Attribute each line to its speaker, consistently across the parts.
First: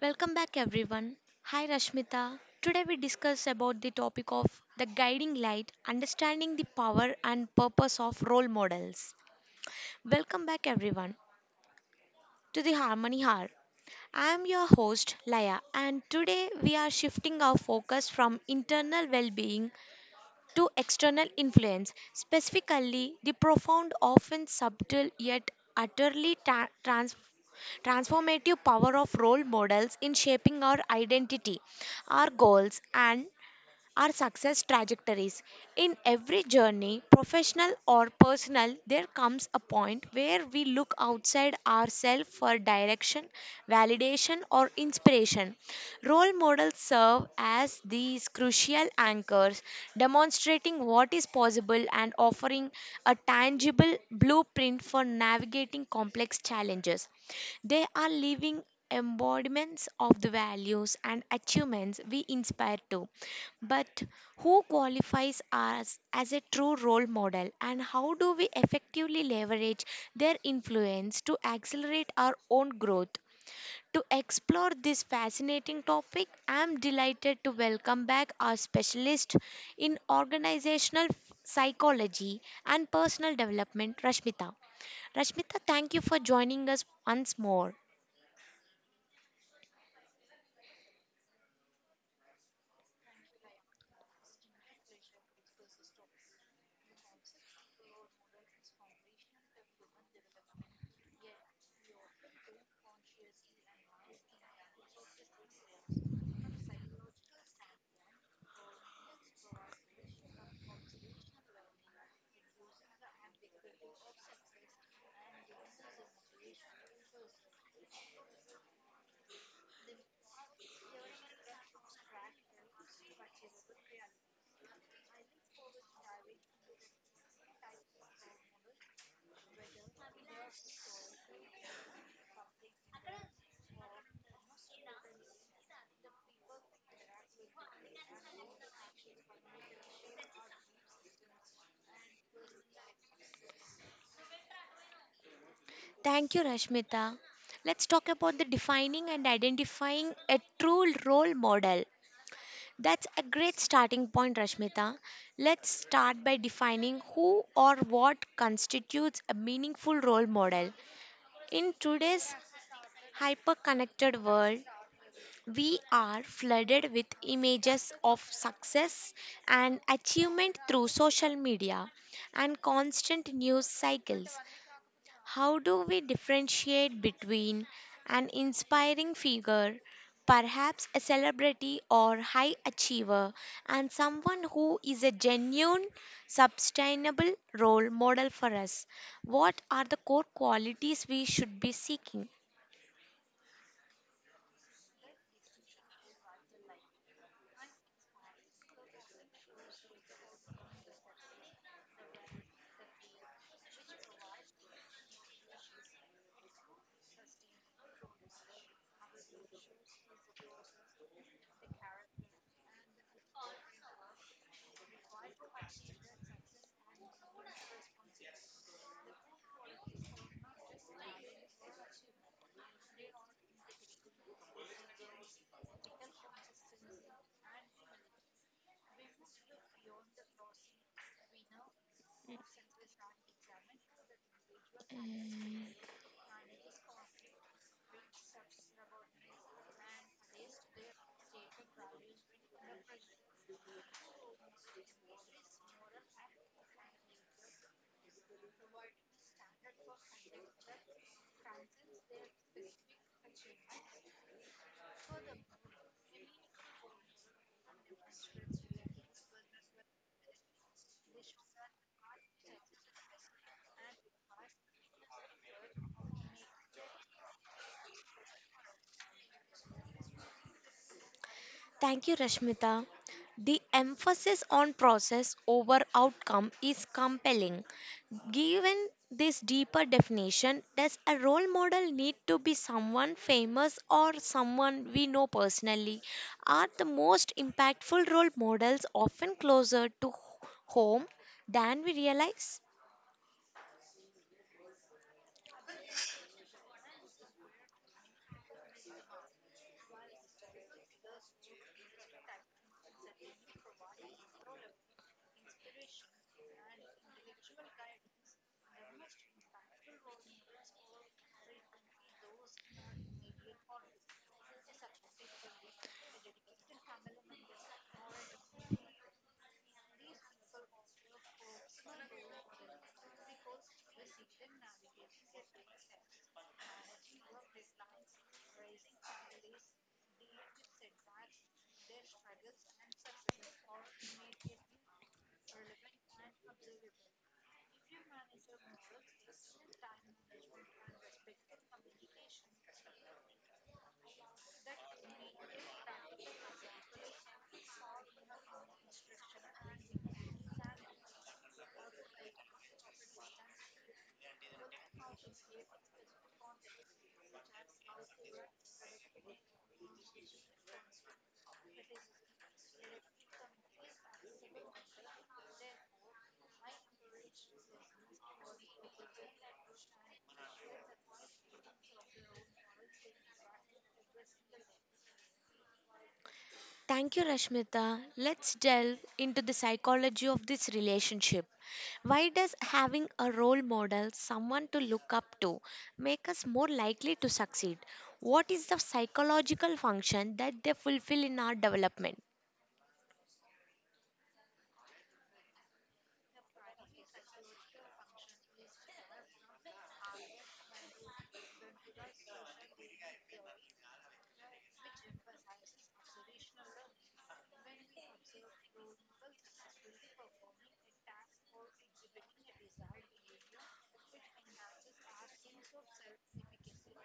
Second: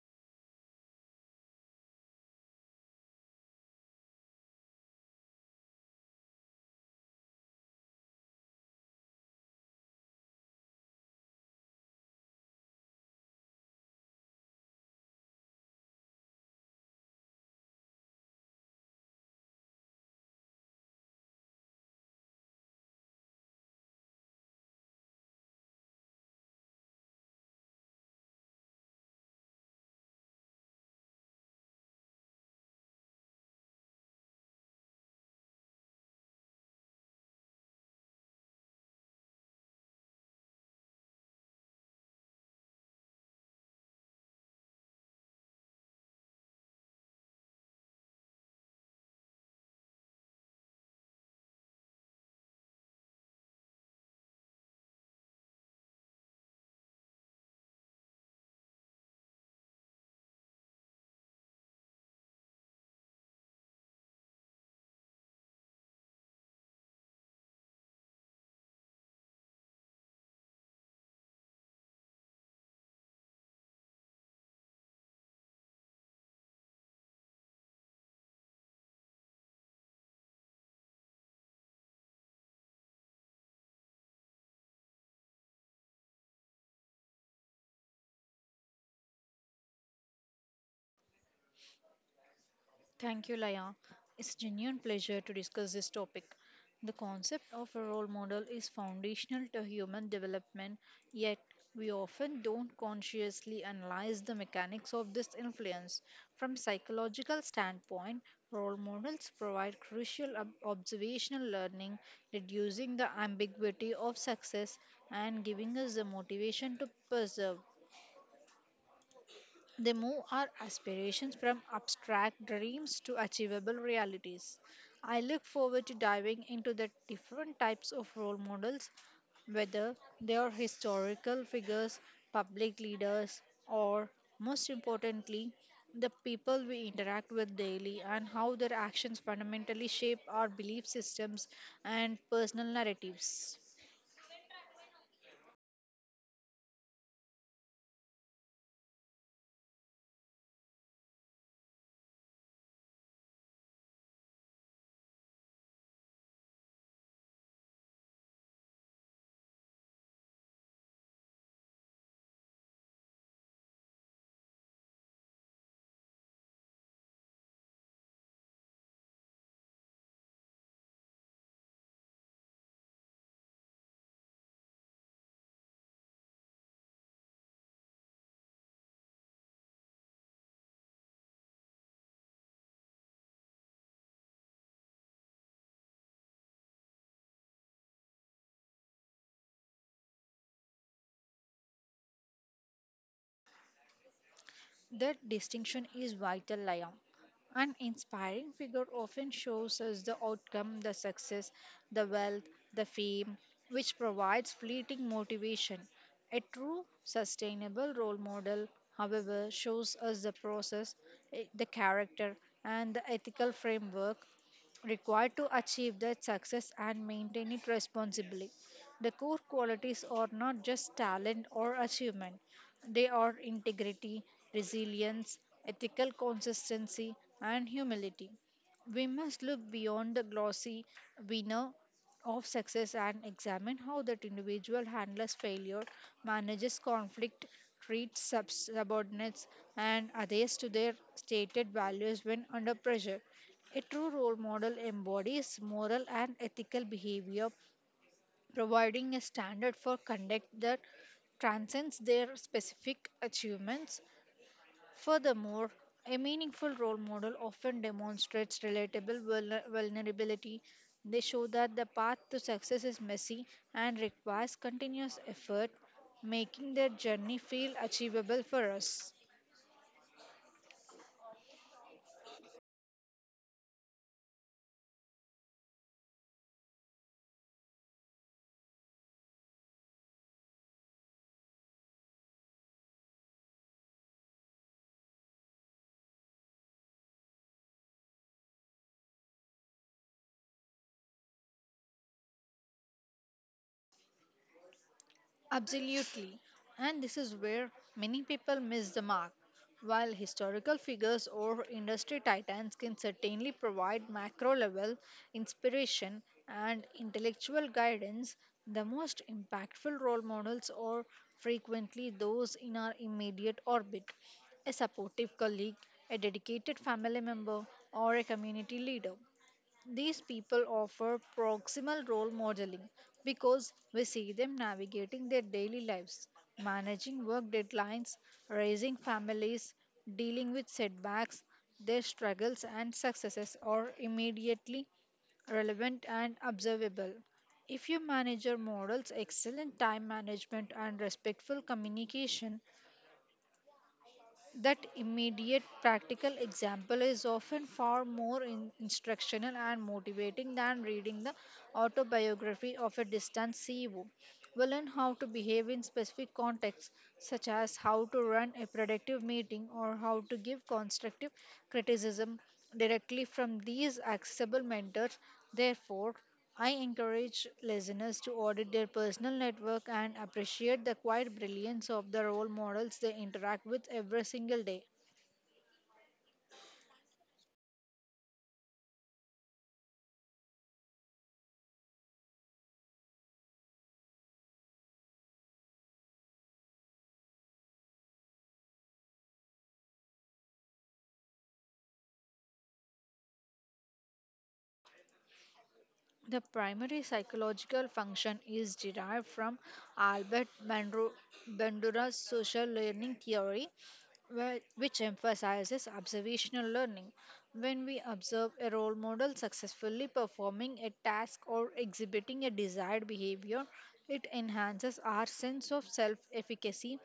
Speaker 1: Welcome back everyone. Hi Rashmita. Today we discuss about the topic of the guiding light, understanding the power and purpose of role models. Welcome back everyone to the Harmony Hour. I am your host Laya and today we are shifting our focus from internal well-being to external influence, specifically the profound often subtle yet utterly transformative power of role models in shaping our identity, our goals, and our success trajectories. In every journey, professional or personal, there comes a point where we look outside ourselves for direction, validation, or inspiration. Role models serve as these crucial anchors, demonstrating what is possible and offering a tangible blueprint for navigating complex challenges. They are living embodiments of the values and achievements we inspire to. But who qualifies us as a true role model, and how do we effectively leverage their influence to accelerate our own growth? To explore this fascinating topic, I am delighted to welcome back our specialist in organizational psychology and personal development, Rashmita. Rashmita, thank you for joining us once more.
Speaker 2: Thank you, Laya. It's genuine pleasure to discuss this topic. The concept of a role model is foundational to human development, yet we often don't consciously analyze the mechanics of this influence. From psychological standpoint, role models provide crucial observational learning, reducing the ambiguity of success and giving us the motivation to persevere. They move our aspirations from abstract dreams to achievable realities. I look forward to diving into the different types of role models, whether they are historical figures, public leaders, or most importantly, the people we interact with daily and how their actions fundamentally shape our belief systems and personal narratives.
Speaker 1: Thank you, Rashmita. Let's talk about the defining and identifying a true role model. That's a great starting point, Rashmita. Let's start by defining who or what constitutes a meaningful role model. In today's hyper connected world, we are flooded with images of success and achievement through social media and constant news cycles. How do we differentiate between an inspiring figure, perhaps a celebrity or high achiever, and someone who is a genuine, sustainable role model for us? What are the core qualities we should be seeking?
Speaker 2: That distinction is vital, Liam. An inspiring figure often shows us the outcome, the success, the wealth, the fame, which provides fleeting motivation. A true, sustainable role model, however, shows us the process, the character, and the ethical framework required to achieve that success and maintain it responsibly. The core qualities are not just talent or achievement, they are integrity, resilience, ethical consistency, and humility. We must look beyond the glossy winner of success and examine how that individual handles failure, manages conflict, treats subordinates and adheres to their stated values when under pressure. A true role model embodies moral and ethical behavior providing a standard for conduct that transcends their specific achievements. Furthermore, a meaningful role model often demonstrates relatable vulnerability. They show that the path to success is messy and requires continuous effort, making their journey feel achievable for us.
Speaker 1: Thank you, Rashmita. The emphasis on process over outcome is compelling. Given this deeper definition, does a role model need to be someone famous or someone we know personally? Are the most impactful role models often closer to home than we realize?
Speaker 2: Absolutely. And this is where many people miss the mark. While historical figures or industry titans can certainly provide macro level inspiration and intellectual guidance, the most impactful role models are frequently those in our immediate orbit, a supportive colleague, a dedicated family member, or a community leader. These people offer proximal role modeling because we see them navigating their daily lives, managing work deadlines, raising families, dealing with setbacks. Their struggles and successes are immediately relevant and observable. If your manager models excellent time management and respectful communication, that immediate practical example is often far more instructional and motivating than reading the autobiography of a distant CEO. We learn how to behave in specific contexts, such as how to run a productive meeting or how to give constructive criticism directly from these accessible mentors. Therefore, I encourage listeners to audit their personal network and appreciate the quiet brilliance of the role models they interact with every single day.
Speaker 1: Thank you, Rashmita. Let's delve into the psychology of this relationship. Why does having a role model, someone to look up to, make us more likely to succeed? What is the psychological function that they fulfill in our development?
Speaker 2: The primary psychological function is derived from Albert Bandura- Bandura's social learning theory, which emphasizes observational learning. When we observe a role model successfully performing a task or exhibiting a desired behavior, it enhances our sense of self efficacy,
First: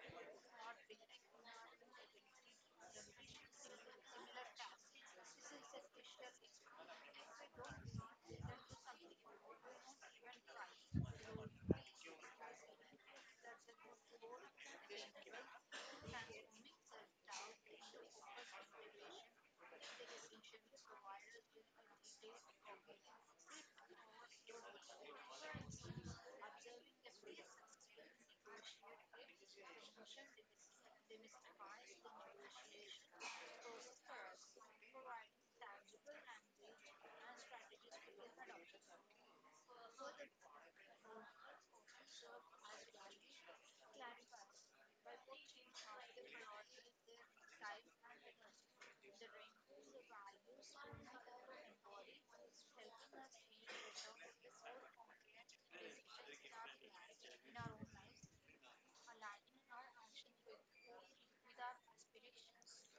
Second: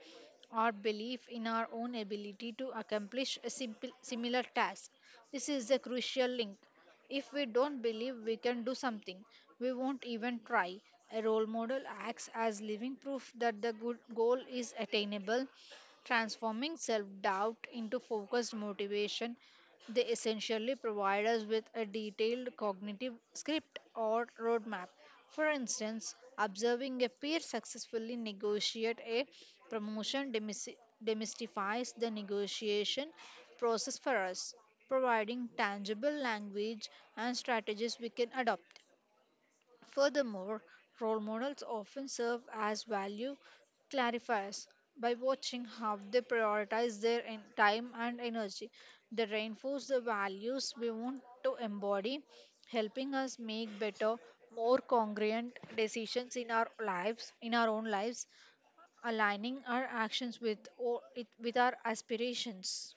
Speaker 2: our belief in our own ability to accomplish a similar task. This is the crucial link. If we don't believe we can do something, we won't even try. A role model acts as living proof that the good goal is attainable. Transforming self doubt into focused motivation, they essentially provide us with a detailed cognitive script or roadmap. For instance, observing a peer successfully negotiate a promotion demystifies the negotiation process for us, providing tangible language and strategies we can adopt. Furthermore, role models often serve as value clarifiers. By watching how they prioritize their time and energy, they reinforce the values we want to embody, helping us make better, more congruent decisions in our own lives, aligning our actions with our aspirations.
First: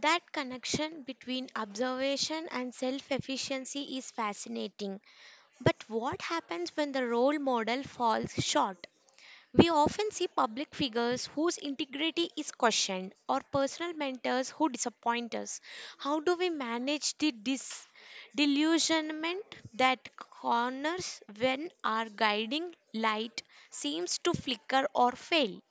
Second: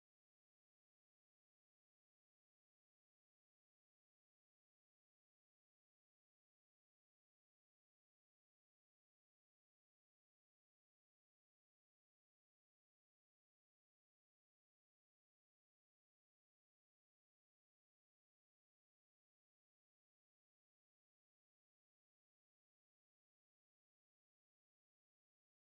Speaker 1: That connection between observation and self efficiency is fascinating. But what happens when the role model falls short? We often see public figures whose integrity is questioned or personal mentors who disappoint us. How do we manage the delusionment that corners when our guiding light seems to flicker or fail?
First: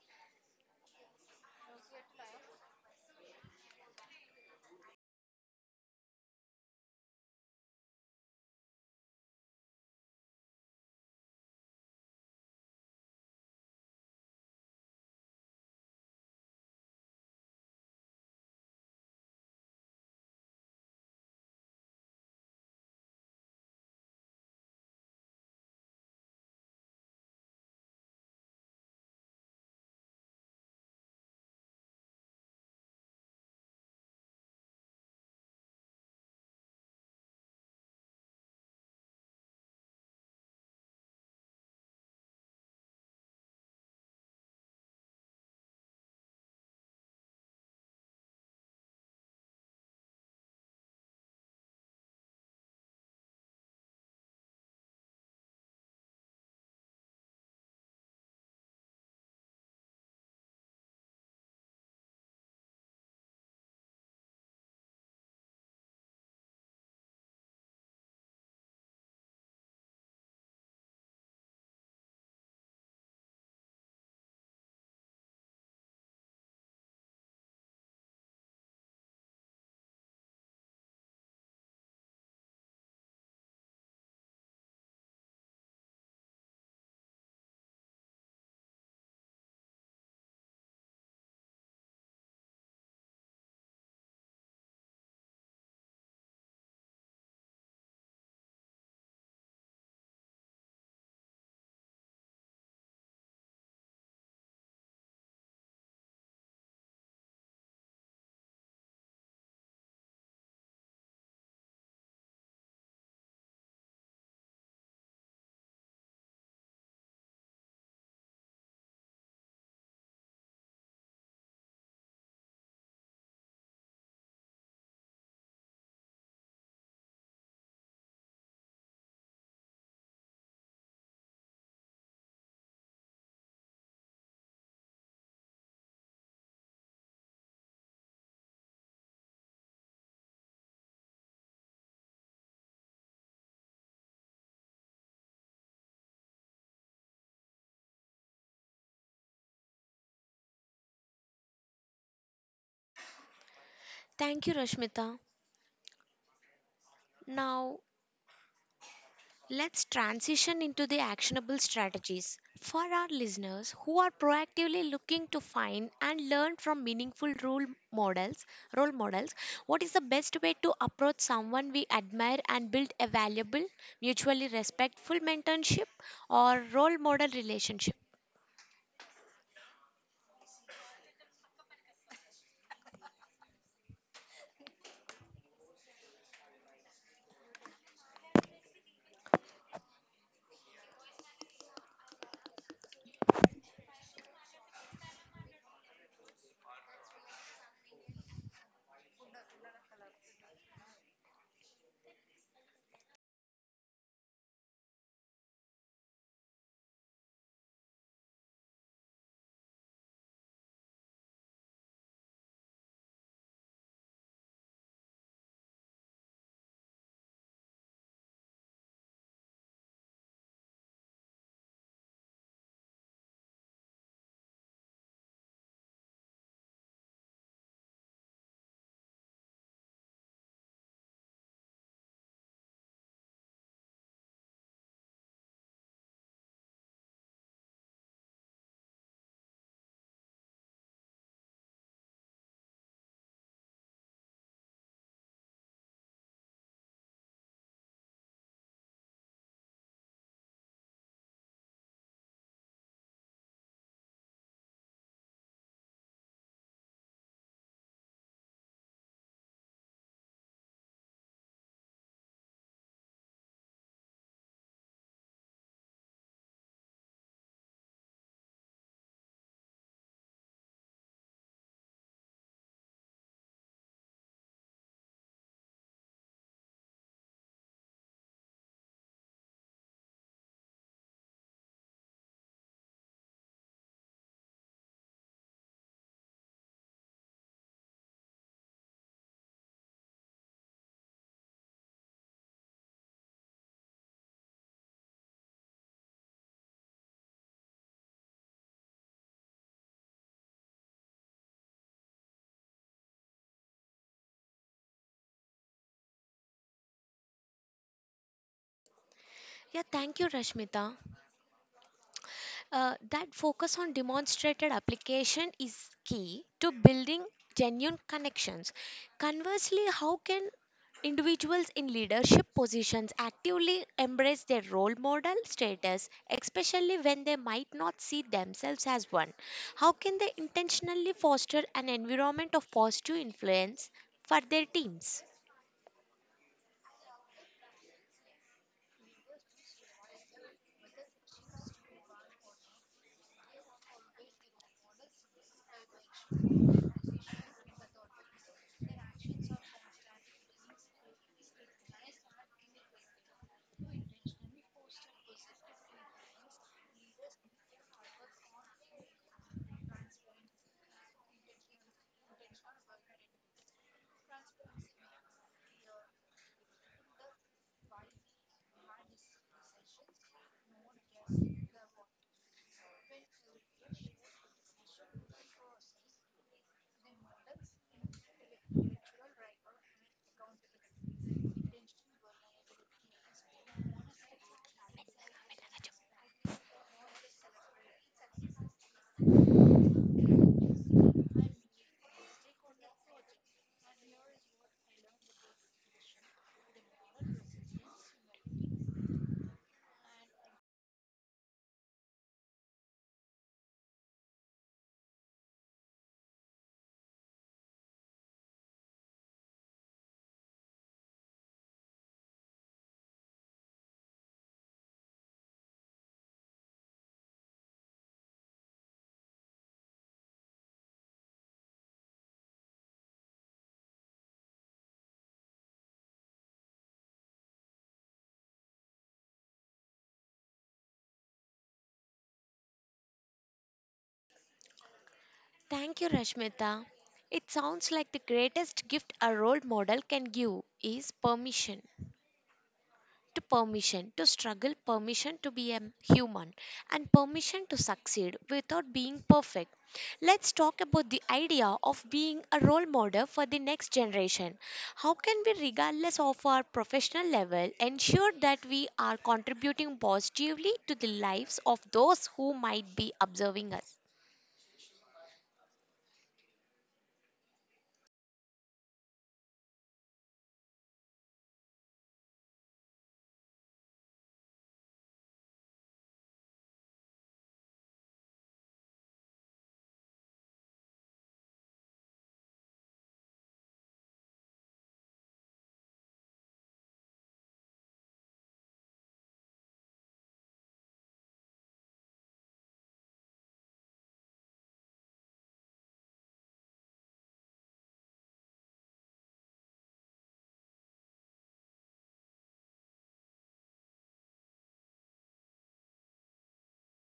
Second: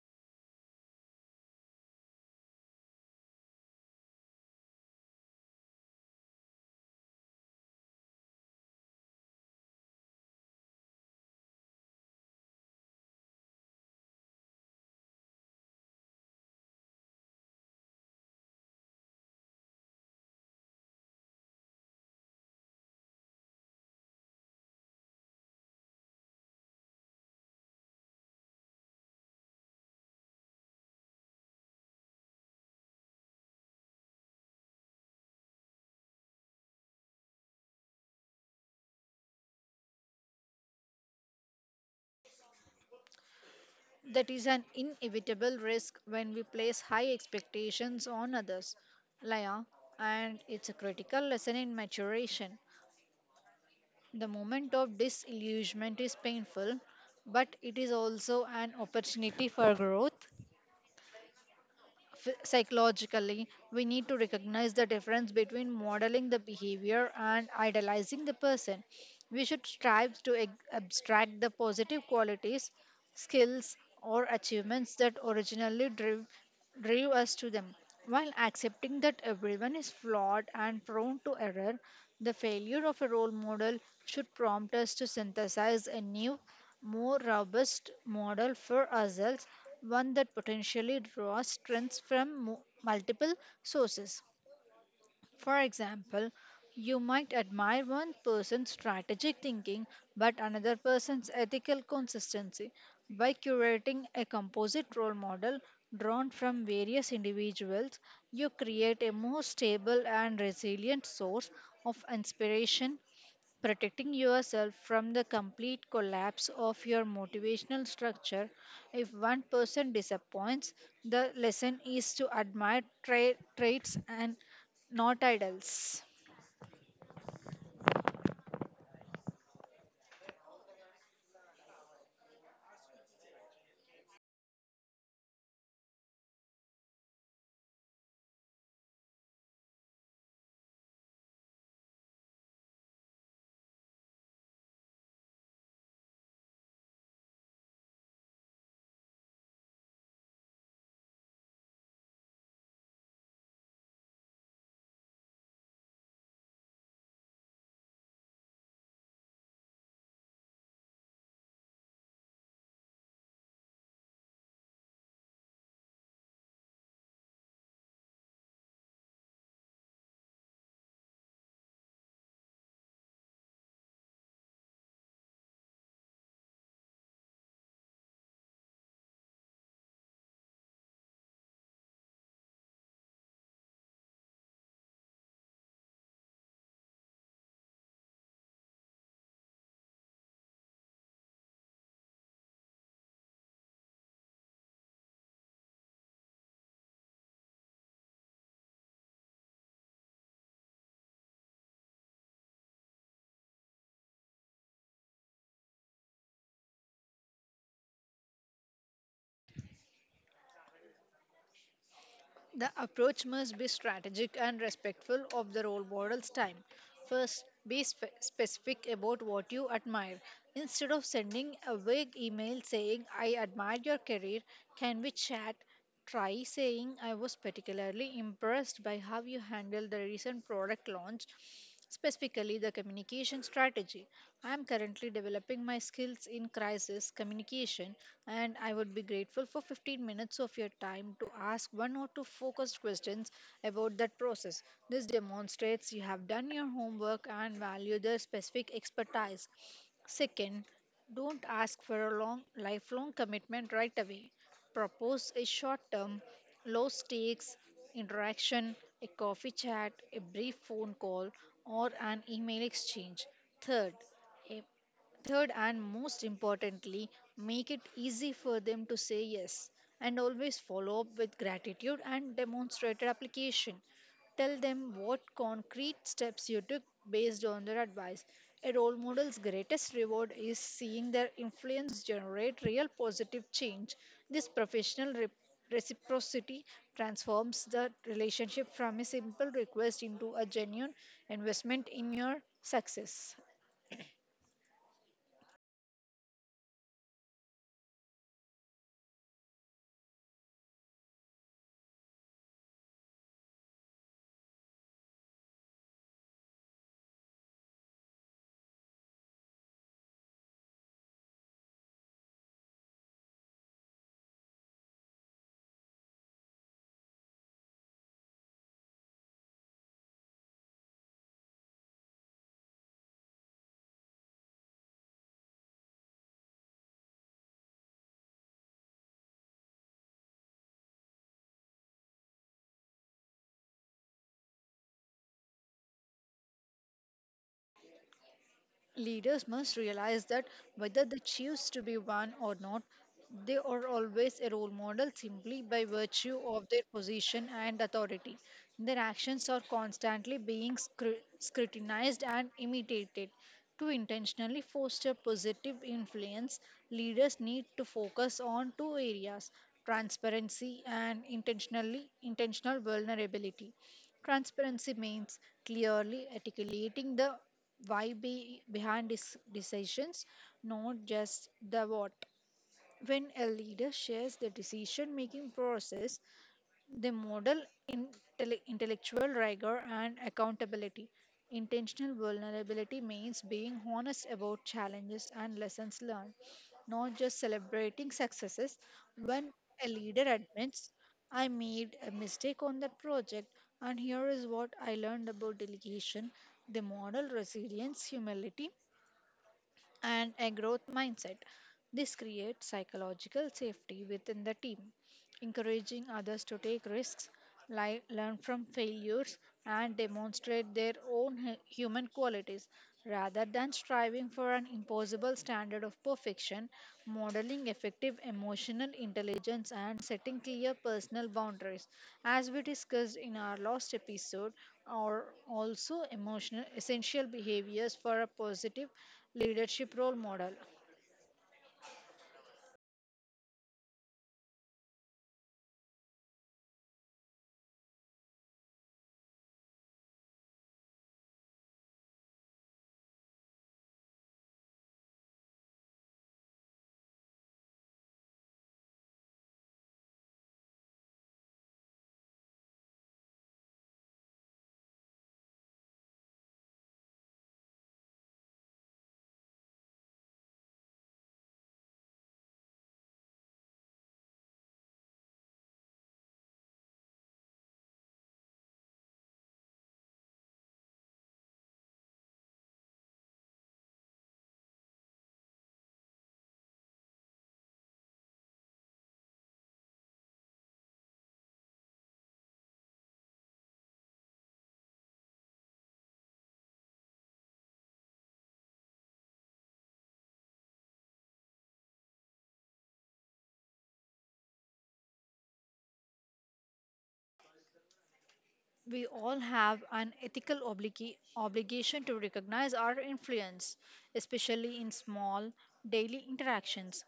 Speaker 2: That is an inevitable risk when we place high expectations on others, Laya, and it's a critical lesson in maturation. The moment of disillusionment is painful, but it is also an opportunity for growth. Psychologically, we need to recognize the difference between modeling the behavior and idealizing the person. We should strive to abstract the positive qualities, skills, or achievements that originally drew us to them. While accepting that everyone is flawed and prone to error, the failure of a role model should prompt us to synthesize a new, more robust model for ourselves, one that potentially draws strengths from multiple sources. For example, you might admire one person's strategic thinking but another person's ethical consistency. By curating a composite role model drawn from various individuals, you create a more stable and resilient source of inspiration, protecting yourself from the complete collapse of your motivational structure. If one person disappoints, the lesson is to admire traits and not idols.
Speaker 1: Thank you, Rashmita. Now, let's transition into the actionable strategies for our listeners who are proactively looking to find and learn from meaningful role models. Role models, what is the best way to approach someone we admire and build a valuable, mutually respectful mentorship or role model relationship?
Speaker 2: The approach must be strategic and respectful of the role model's time. First, be specific about what you admire. Instead of sending a vague email saying, "I admire your career, can we chat?" Try saying, "I was particularly impressed by how you handled the recent product launch, specifically the communication strategy. I am currently developing my skills in crisis communication and I would be grateful for 15 minutes of your time to ask one or two focused questions about that process." This demonstrates you have done your homework and value their specific expertise. Second, don't ask for a long lifelong commitment right away. Propose a short-term, low-stakes interaction, a coffee chat, a brief phone call, or an email exchange. Third, Third, and most importantly, make it easy for them to say yes and always follow up with gratitude and demonstrated application. Tell them what concrete steps you took based on their advice. A role model's greatest reward is seeing their influence generate real positive change. This professional reciprocity transforms the relationship from a simple request into a genuine investment in your success.
Speaker 1: Yeah, thank you, Rashmita. That focus on demonstrated application is key to building genuine connections. Conversely, how can individuals in leadership positions actively embrace their role model status, especially when they might not see themselves as one? How can they intentionally foster an environment of positive influence for their teams?
Speaker 2: Leaders must realize that whether they choose to be one or not, they are always a role model simply by virtue of their position and authority. Their actions are constantly being scrutinized and imitated. To intentionally foster positive influence, leaders need to focus on two areas: transparency and intentional vulnerability. Transparency means clearly articulating the why be behind decisions, not just the what. When a leader shares the decision making process, they model intellectual rigor and accountability. Intentional vulnerability means being honest about challenges and lessons learned, not just celebrating successes. When a leader admits, "I made a mistake on that project, and here is what I learned about delegation," they model resilience, humility, and a growth mindset. This creates psychological safety within the team, encouraging others to take risks, learn from failures, and demonstrate their own human qualities. Rather than striving for an impossible standard of perfection, modeling effective emotional intelligence and setting clear personal boundaries, as we discussed in our last episode, are also emotional essential behaviors for a positive leadership role model.
Speaker 1: Thank you, Rashmita. It sounds like the greatest gift a role model can give is permission. To permission to struggle, permission to be a human, and permission to succeed without being perfect. Let's talk about the idea of being a role model for the next generation. How can we, regardless of our professional level, ensure that we are contributing positively to the lives of those who might be observing us?
Speaker 2: We all have an ethical obligation to recognize our influence, especially in small, daily interactions.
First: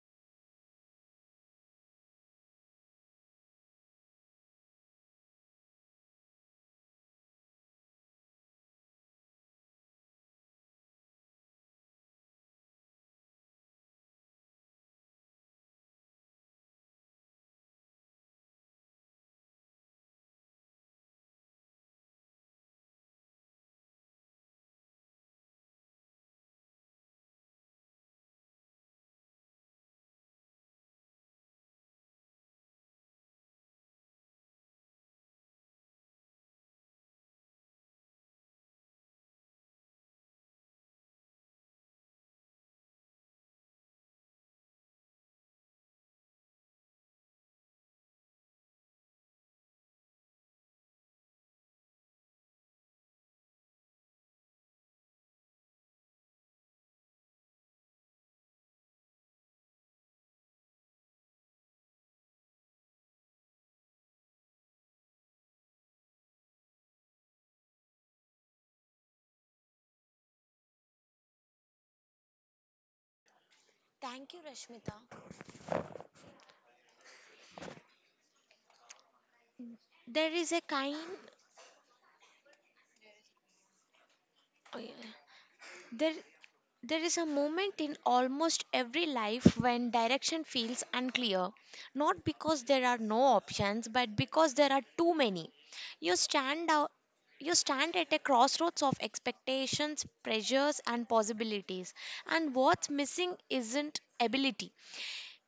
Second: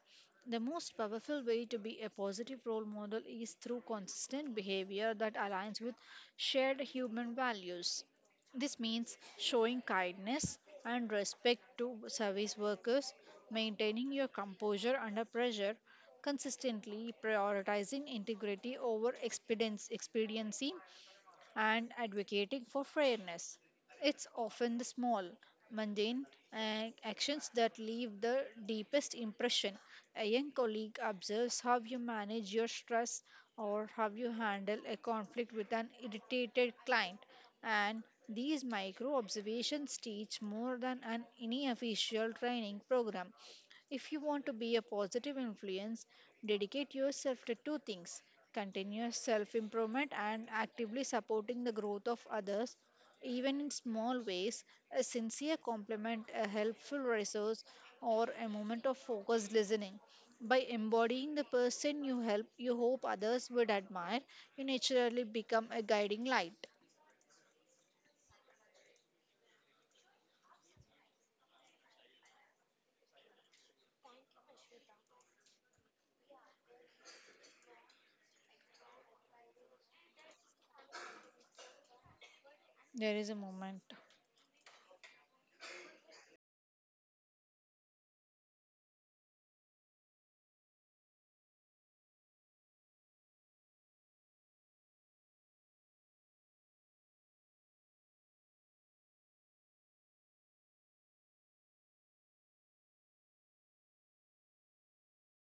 Speaker 2: The most powerful way to be a positive role model is through consistent behavior that aligns with shared human values. This means showing kindness and respect to service workers, maintaining your composure under pressure, consistently prioritizing integrity over expediency, and advocating for fairness. It's often the small, mundane actions that leave the deepest impression. A young colleague observes how you manage your stress or how you handle a conflict with an irritated client, and these micro observations teach more than any official training program. If you want to be a positive influence, dedicate yourself to two things: continuous self improvement and actively supporting the growth of others, even in small ways. A sincere compliment, a helpful resource, or a moment of focused listening. By embodying the person you help, you hope others would admire, you naturally become a guiding light.
Speaker 1: Thank you, Rashmita. There is a kind.
Speaker 2: There is a moment.
Speaker 1: Oh, yeah. There There is a moment in almost every life when direction feels unclear, not because there are no options, but because there are too many. You stand out. You stand at a crossroads of expectations, pressures, and possibilities. And what's missing isn't ability,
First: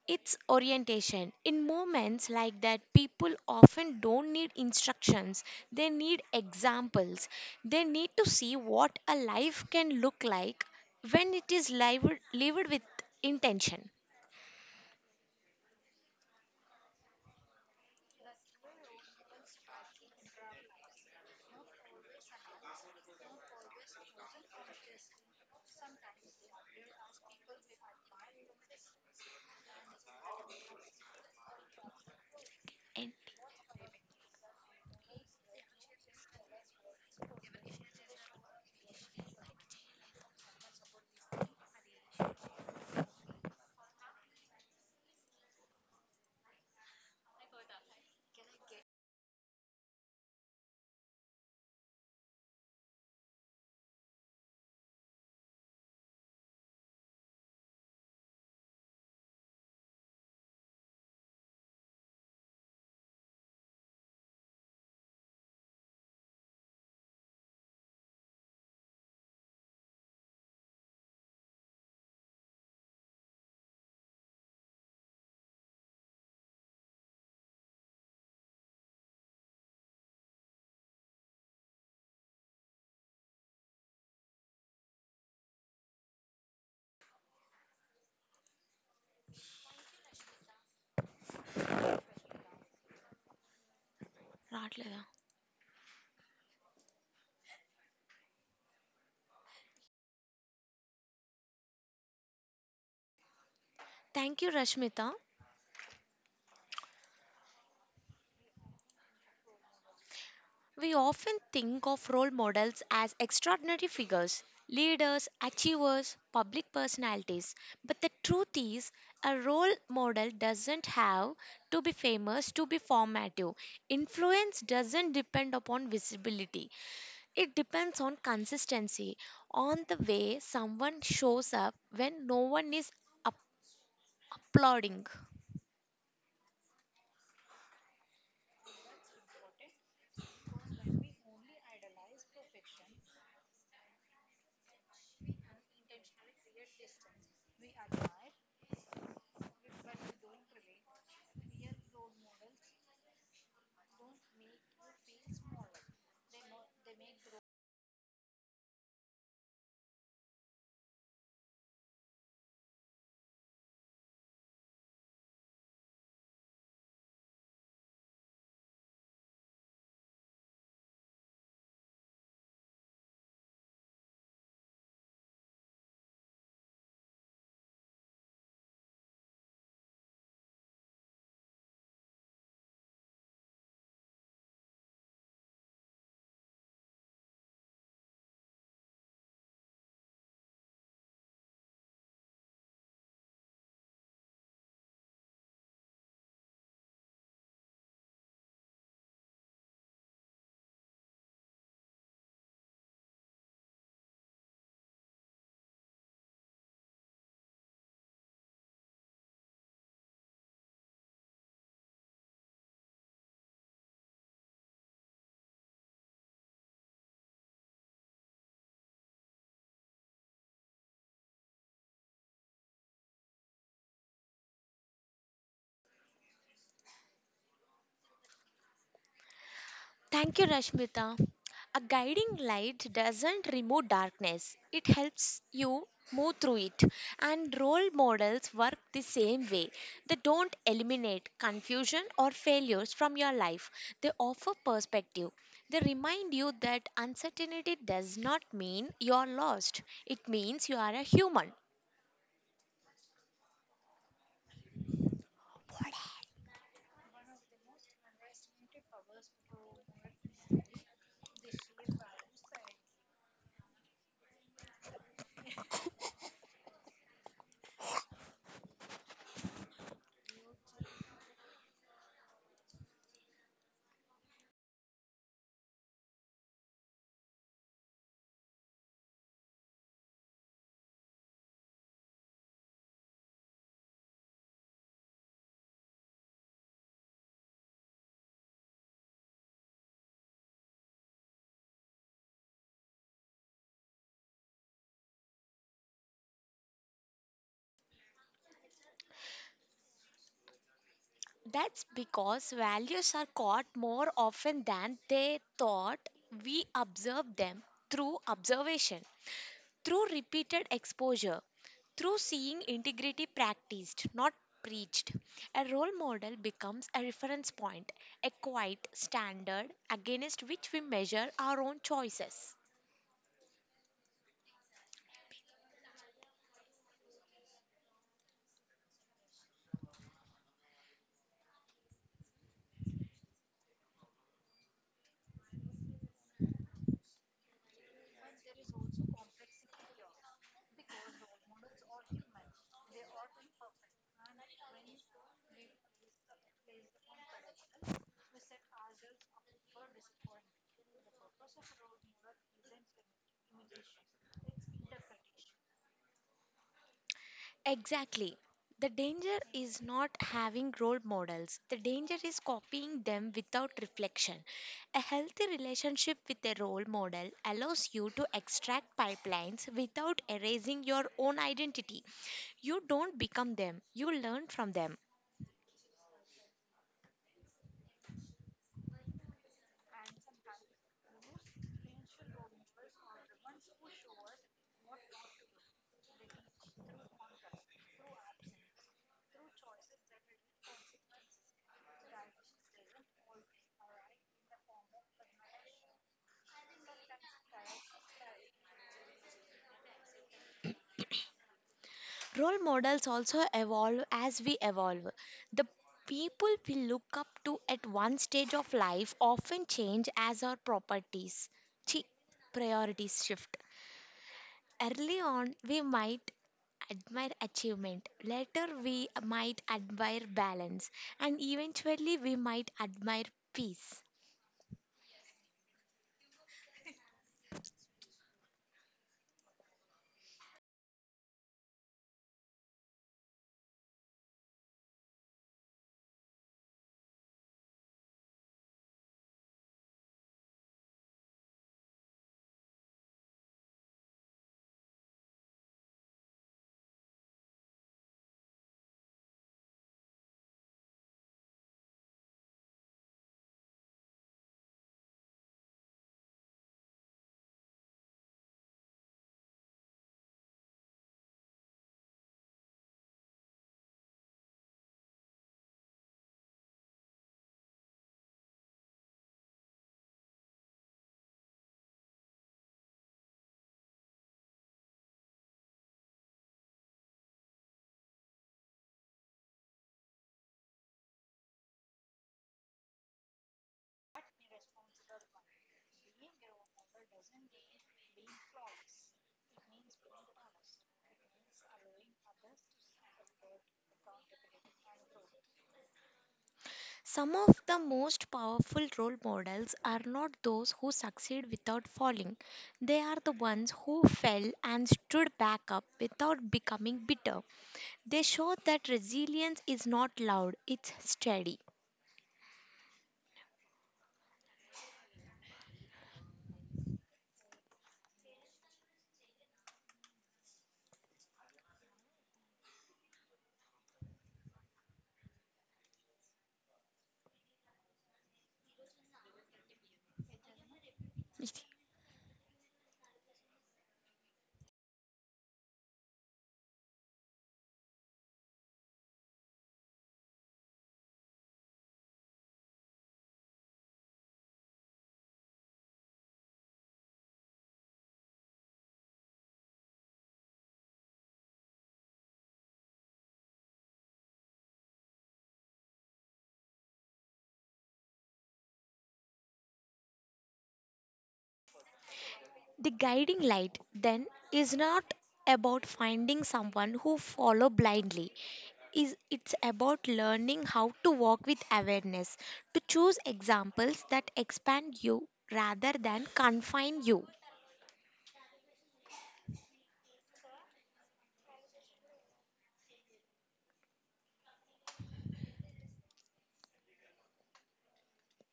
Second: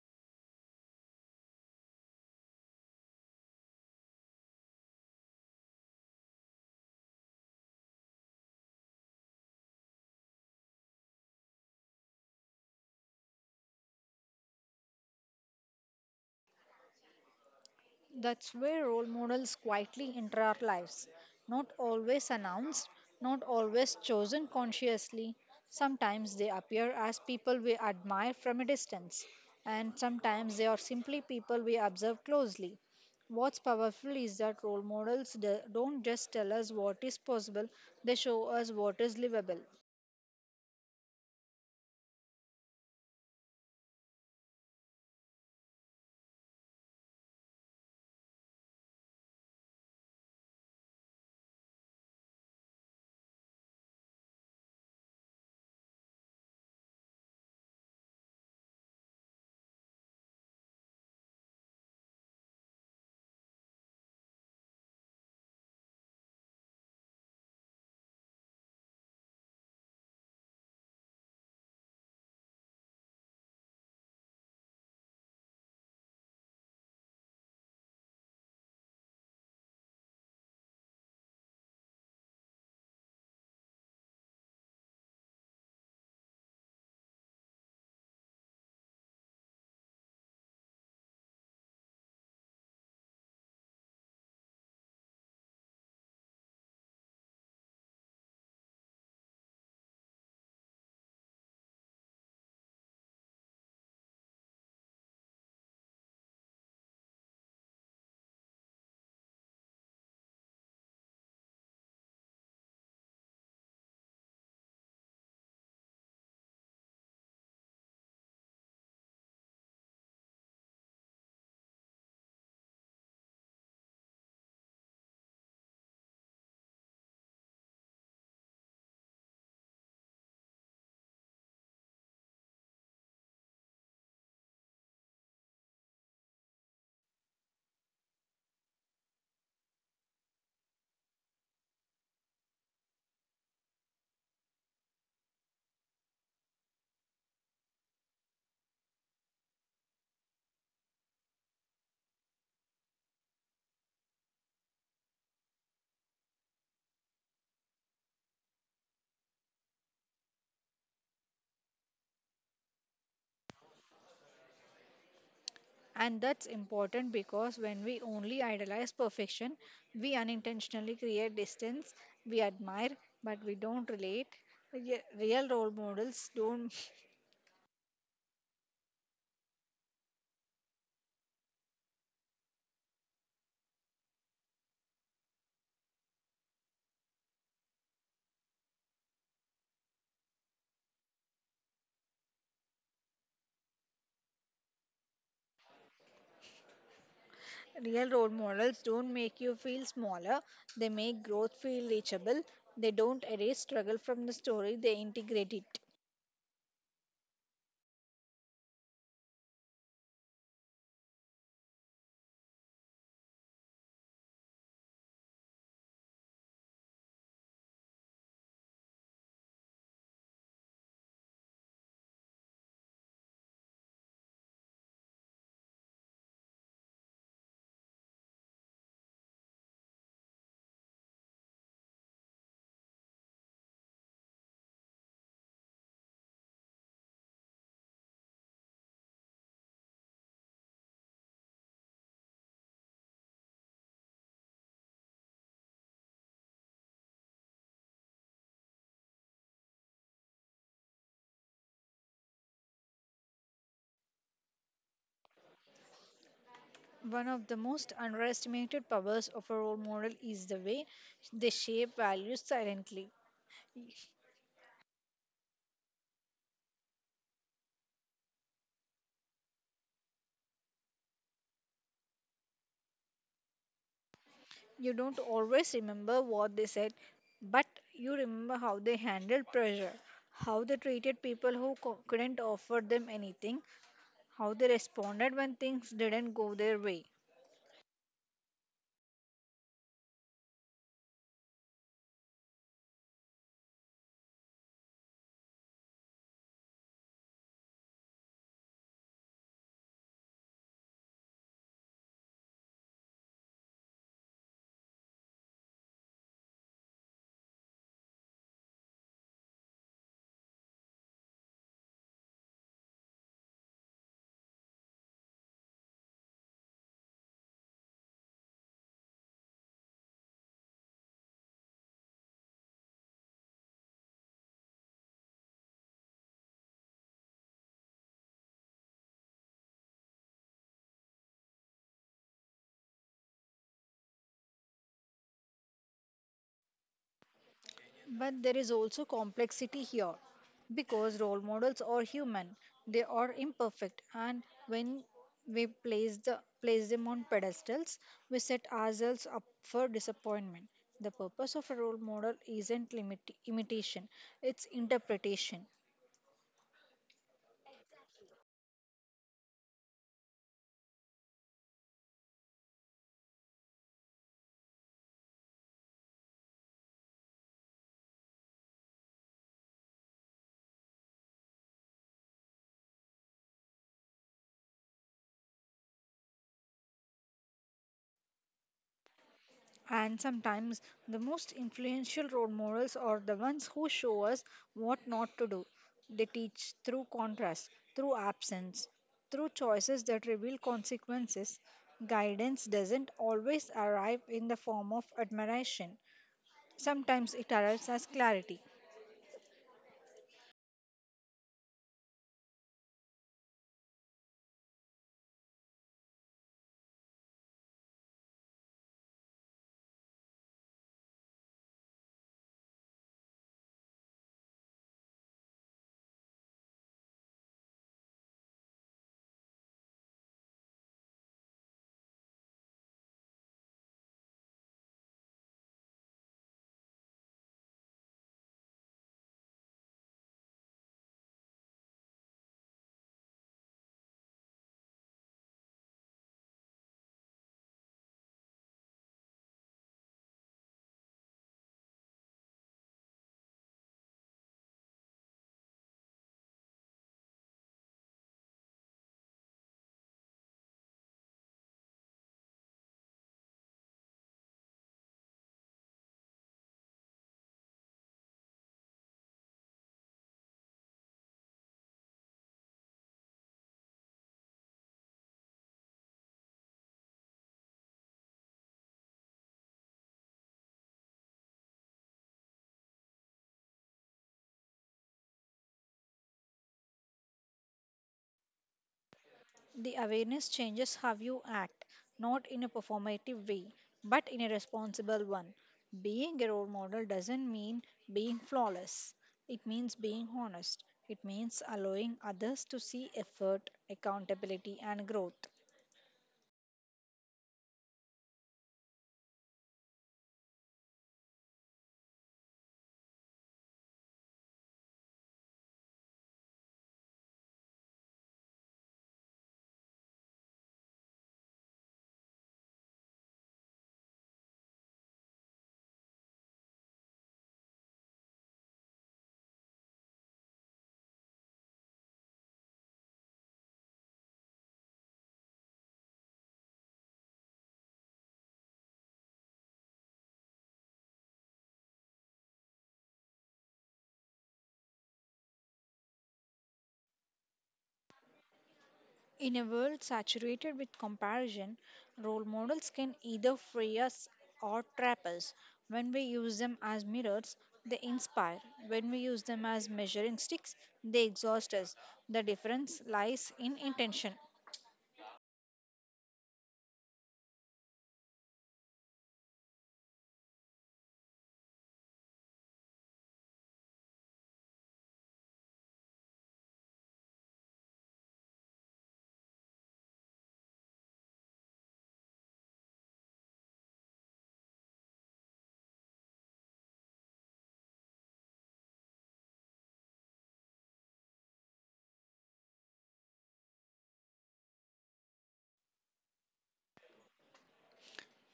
Speaker 1: it's orientation. In moments like that, people often don't need instructions, they need examples. They need to see what a life can look like when it is lived with intention.
Speaker 2: That's where role models quietly enter our lives, not always announced, not always chosen consciously. Sometimes they appear as people we admire from a distance, and sometimes they are simply people we observe closely.
Speaker 1: And-
Speaker 2: What's powerful is that role models don't just tell us what is possible, they show us what is livable.
Speaker 1: రావట్లేదా? Thank you, Rashmita. We often think of role models as extraordinary figures, leaders, achievers, public personalities. But the truth is, a role model doesn't have to be famous to be formative. Influence doesn't depend upon visibility, it depends on consistency, on the way someone shows up when no one is up- applauding.
Speaker 2: And that's important because when we only idolize perfection, we unintentionally create distance, we admire, but we don't relate. Real role models don't real role models don't make you feel smaller. They make growth feel reachable. They don't erase struggle from the story, they integrate it.
Speaker 1: Thank you, Rashmita. A guiding light doesn't remove darkness, it helps you move through it. And role models work the same way. They don't eliminate confusion or failures from your life, they offer perspective. They remind you that uncertainty does not mean you're lost, it means you are a human.
Speaker 2: One of the most underestimated powers of a role model is the way they shape values silently. You don't always remember what they said, but you remember how they handled pressure, how they treated people who couldn't offer them anything, how they responded when things didn't go their way.
Speaker 1: That's because values are caught more often than they thought we observe them through observation, through repeated exposure, through seeing integrity practiced, not preached. A role model becomes a reference point, a quiet standard against which we measure our own choices.
Speaker 2: But there is also complexity here because role models are human, they are imperfect, and when place them on pedestals, we set ourselves up for disappointment. The purpose of a role model isn't limit, imitation, it's interpretation.
Speaker 1: Exactly. The danger is not having role models. The danger is copying them without reflection. A healthy relationship with a role model allows you to extract pipelines without erasing your own identity. You don't become them, you learn from them.
Speaker 2: And sometimes the most influential role models are the ones who show us what not to do. They teach through contrast, through absence, through choices that reveal consequences. Guidance doesn't always arrive in the form of admiration. Sometimes it arrives as clarity.
Speaker 1: Role models also evolve as we evolve. The people we look up to at one stage of life often change as our chi- priorities shift. Early on, we might admire achievement. Later, we might admire balance. And eventually, we might admire peace.
Speaker 2: The awareness changes how you act, not in a performative way, but in a responsible one. Being a role model doesn't mean being flawless, it means being honest. It means allowing others to see effort, accountability, and growth.
Speaker 1: Some of the most powerful role models are not those who succeed without falling. They are the ones who fell and stood back up without becoming bitter. They show that resilience is not loud, it's steady.
Speaker 2: In a world saturated with comparison, role models can either free us or trap us. When we use them as mirrors, they inspire. When we use them as measuring sticks, they exhaust us. The difference lies in intention.
Speaker 1: The guiding light then is not about finding someone who follow blindly. Is it's about learning how to walk with awareness, to choose examples that expand you rather than confine you.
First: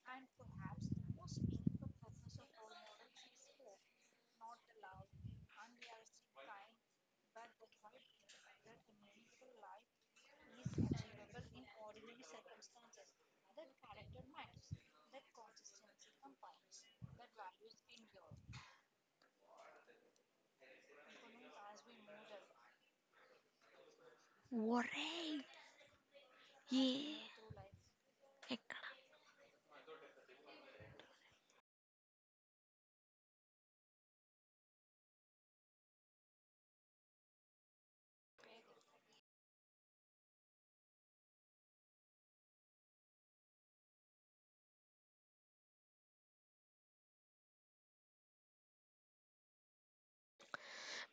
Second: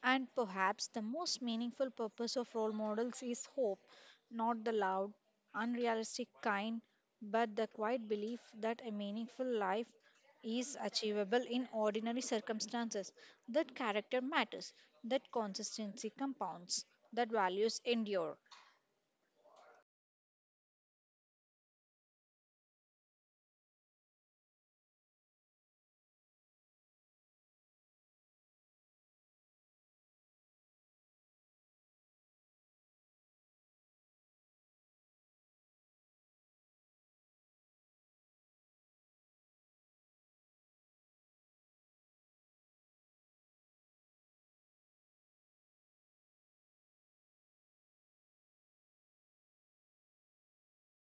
Speaker 2: And perhaps the most meaningful purpose of role models is hope, not the loud, unrealistic kind, but the quiet belief that a meaningful life is achievable in ordinary circumstances, that character matters, that consistency compounds, that values endure.
Speaker 1: Worry. Yeah.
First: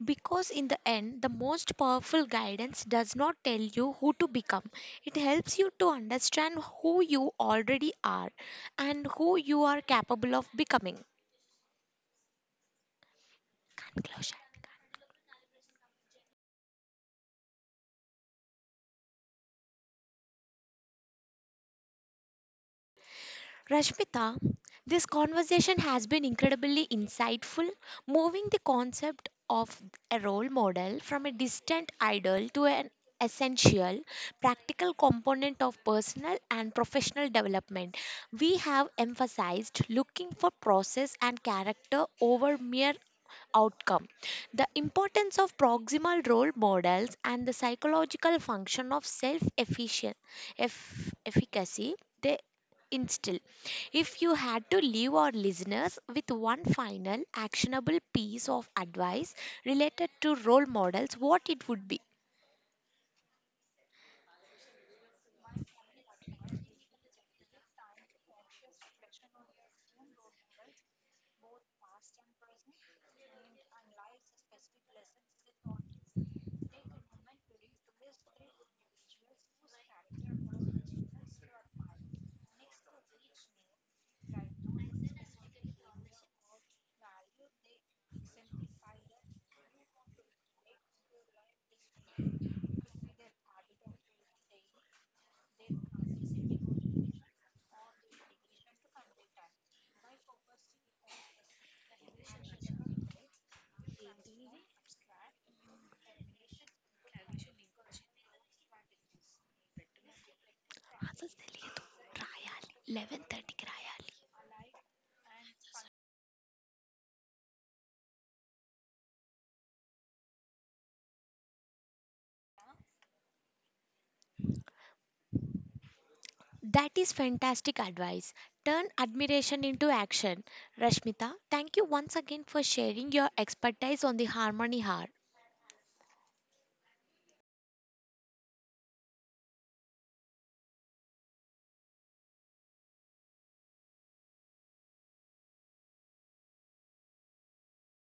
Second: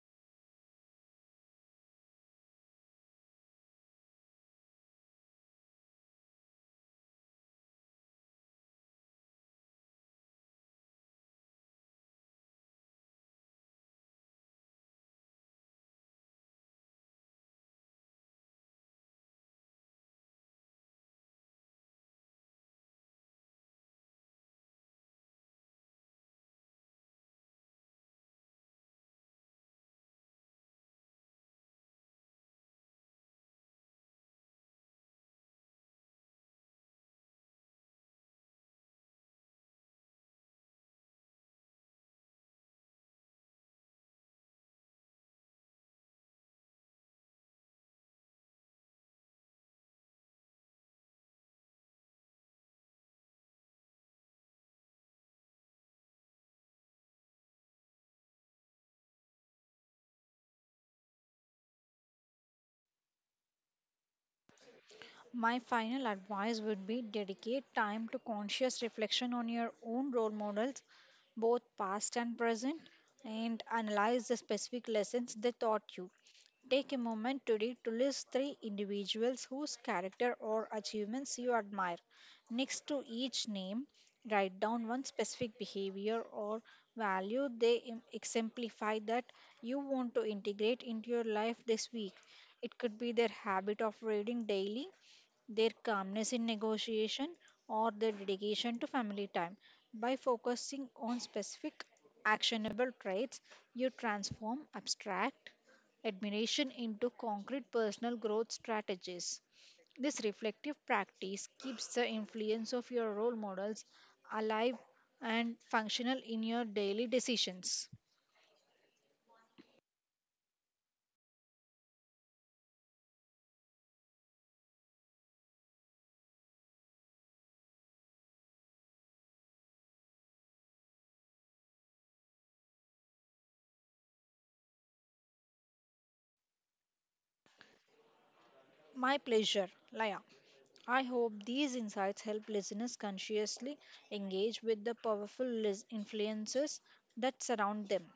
Speaker 1: Because in the end, the most powerful guidance does not tell you who to become. It helps you to understand who you already are and who you are capable of becoming. Conclusion. Rashmita, this conversation has been incredibly insightful, moving the concept of a role model from a distant idol to an essential, practical component of personal and professional development. We have emphasized looking for process and character over mere outcome. The importance of proximal role models and the psychological function of self efficacy they instill. If you had to leave our listeners with one final actionable piece of advice related to role models, what it would be?
Speaker 2: My final advice would be: dedicate time to conscious reflection on your own role models, both past and present, and analyze the specific lessons they taught you. Take a moment today to list three individuals whose character or achievements you admire. Next to each name, write down one specific behavior or value they exemplify that you want to integrate into your life this week. It could be their habit of reading daily, their calmness in negotiation, or their dedication to family time. By focusing on specific actionable traits, you transform abstract admiration into concrete personal growth strategies. This reflective
Speaker 1: हाँ, sir,
Speaker 2: practice
Speaker 1: चलिए तो,
Speaker 2: keeps the
Speaker 1: Rai
Speaker 2: influence of your role
Speaker 1: 11:30 की
Speaker 2: models
Speaker 1: Rai
Speaker 2: alive and functional in your daily decisions.
Speaker 1: That is fantastic advice. Turn admiration into action. Rashmita, thank you once again for sharing your expertise on the Harmony Heart.
Speaker 2: My pleasure, Laya. I hope these insights help listeners consciously engage with the powerful influences that surround them.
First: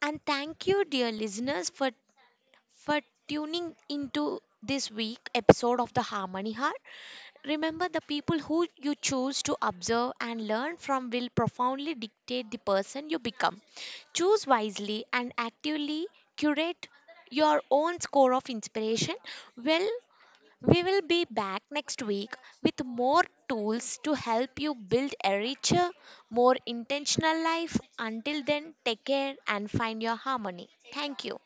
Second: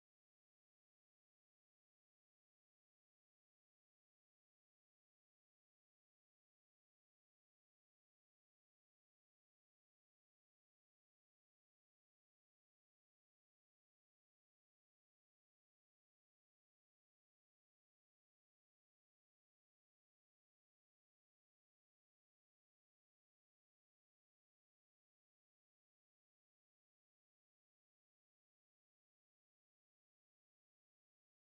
Speaker 1: And thank you, dear listeners, for tuning into this week episode of the Harmony Heart. Remember, the people who you choose to observe and learn from will profoundly dictate the person you become. Choose wisely and actively curate your own score of inspiration well. We will be back next week with more tools to help you build a richer, more intentional life. Until then, take care and find your harmony. Thank you.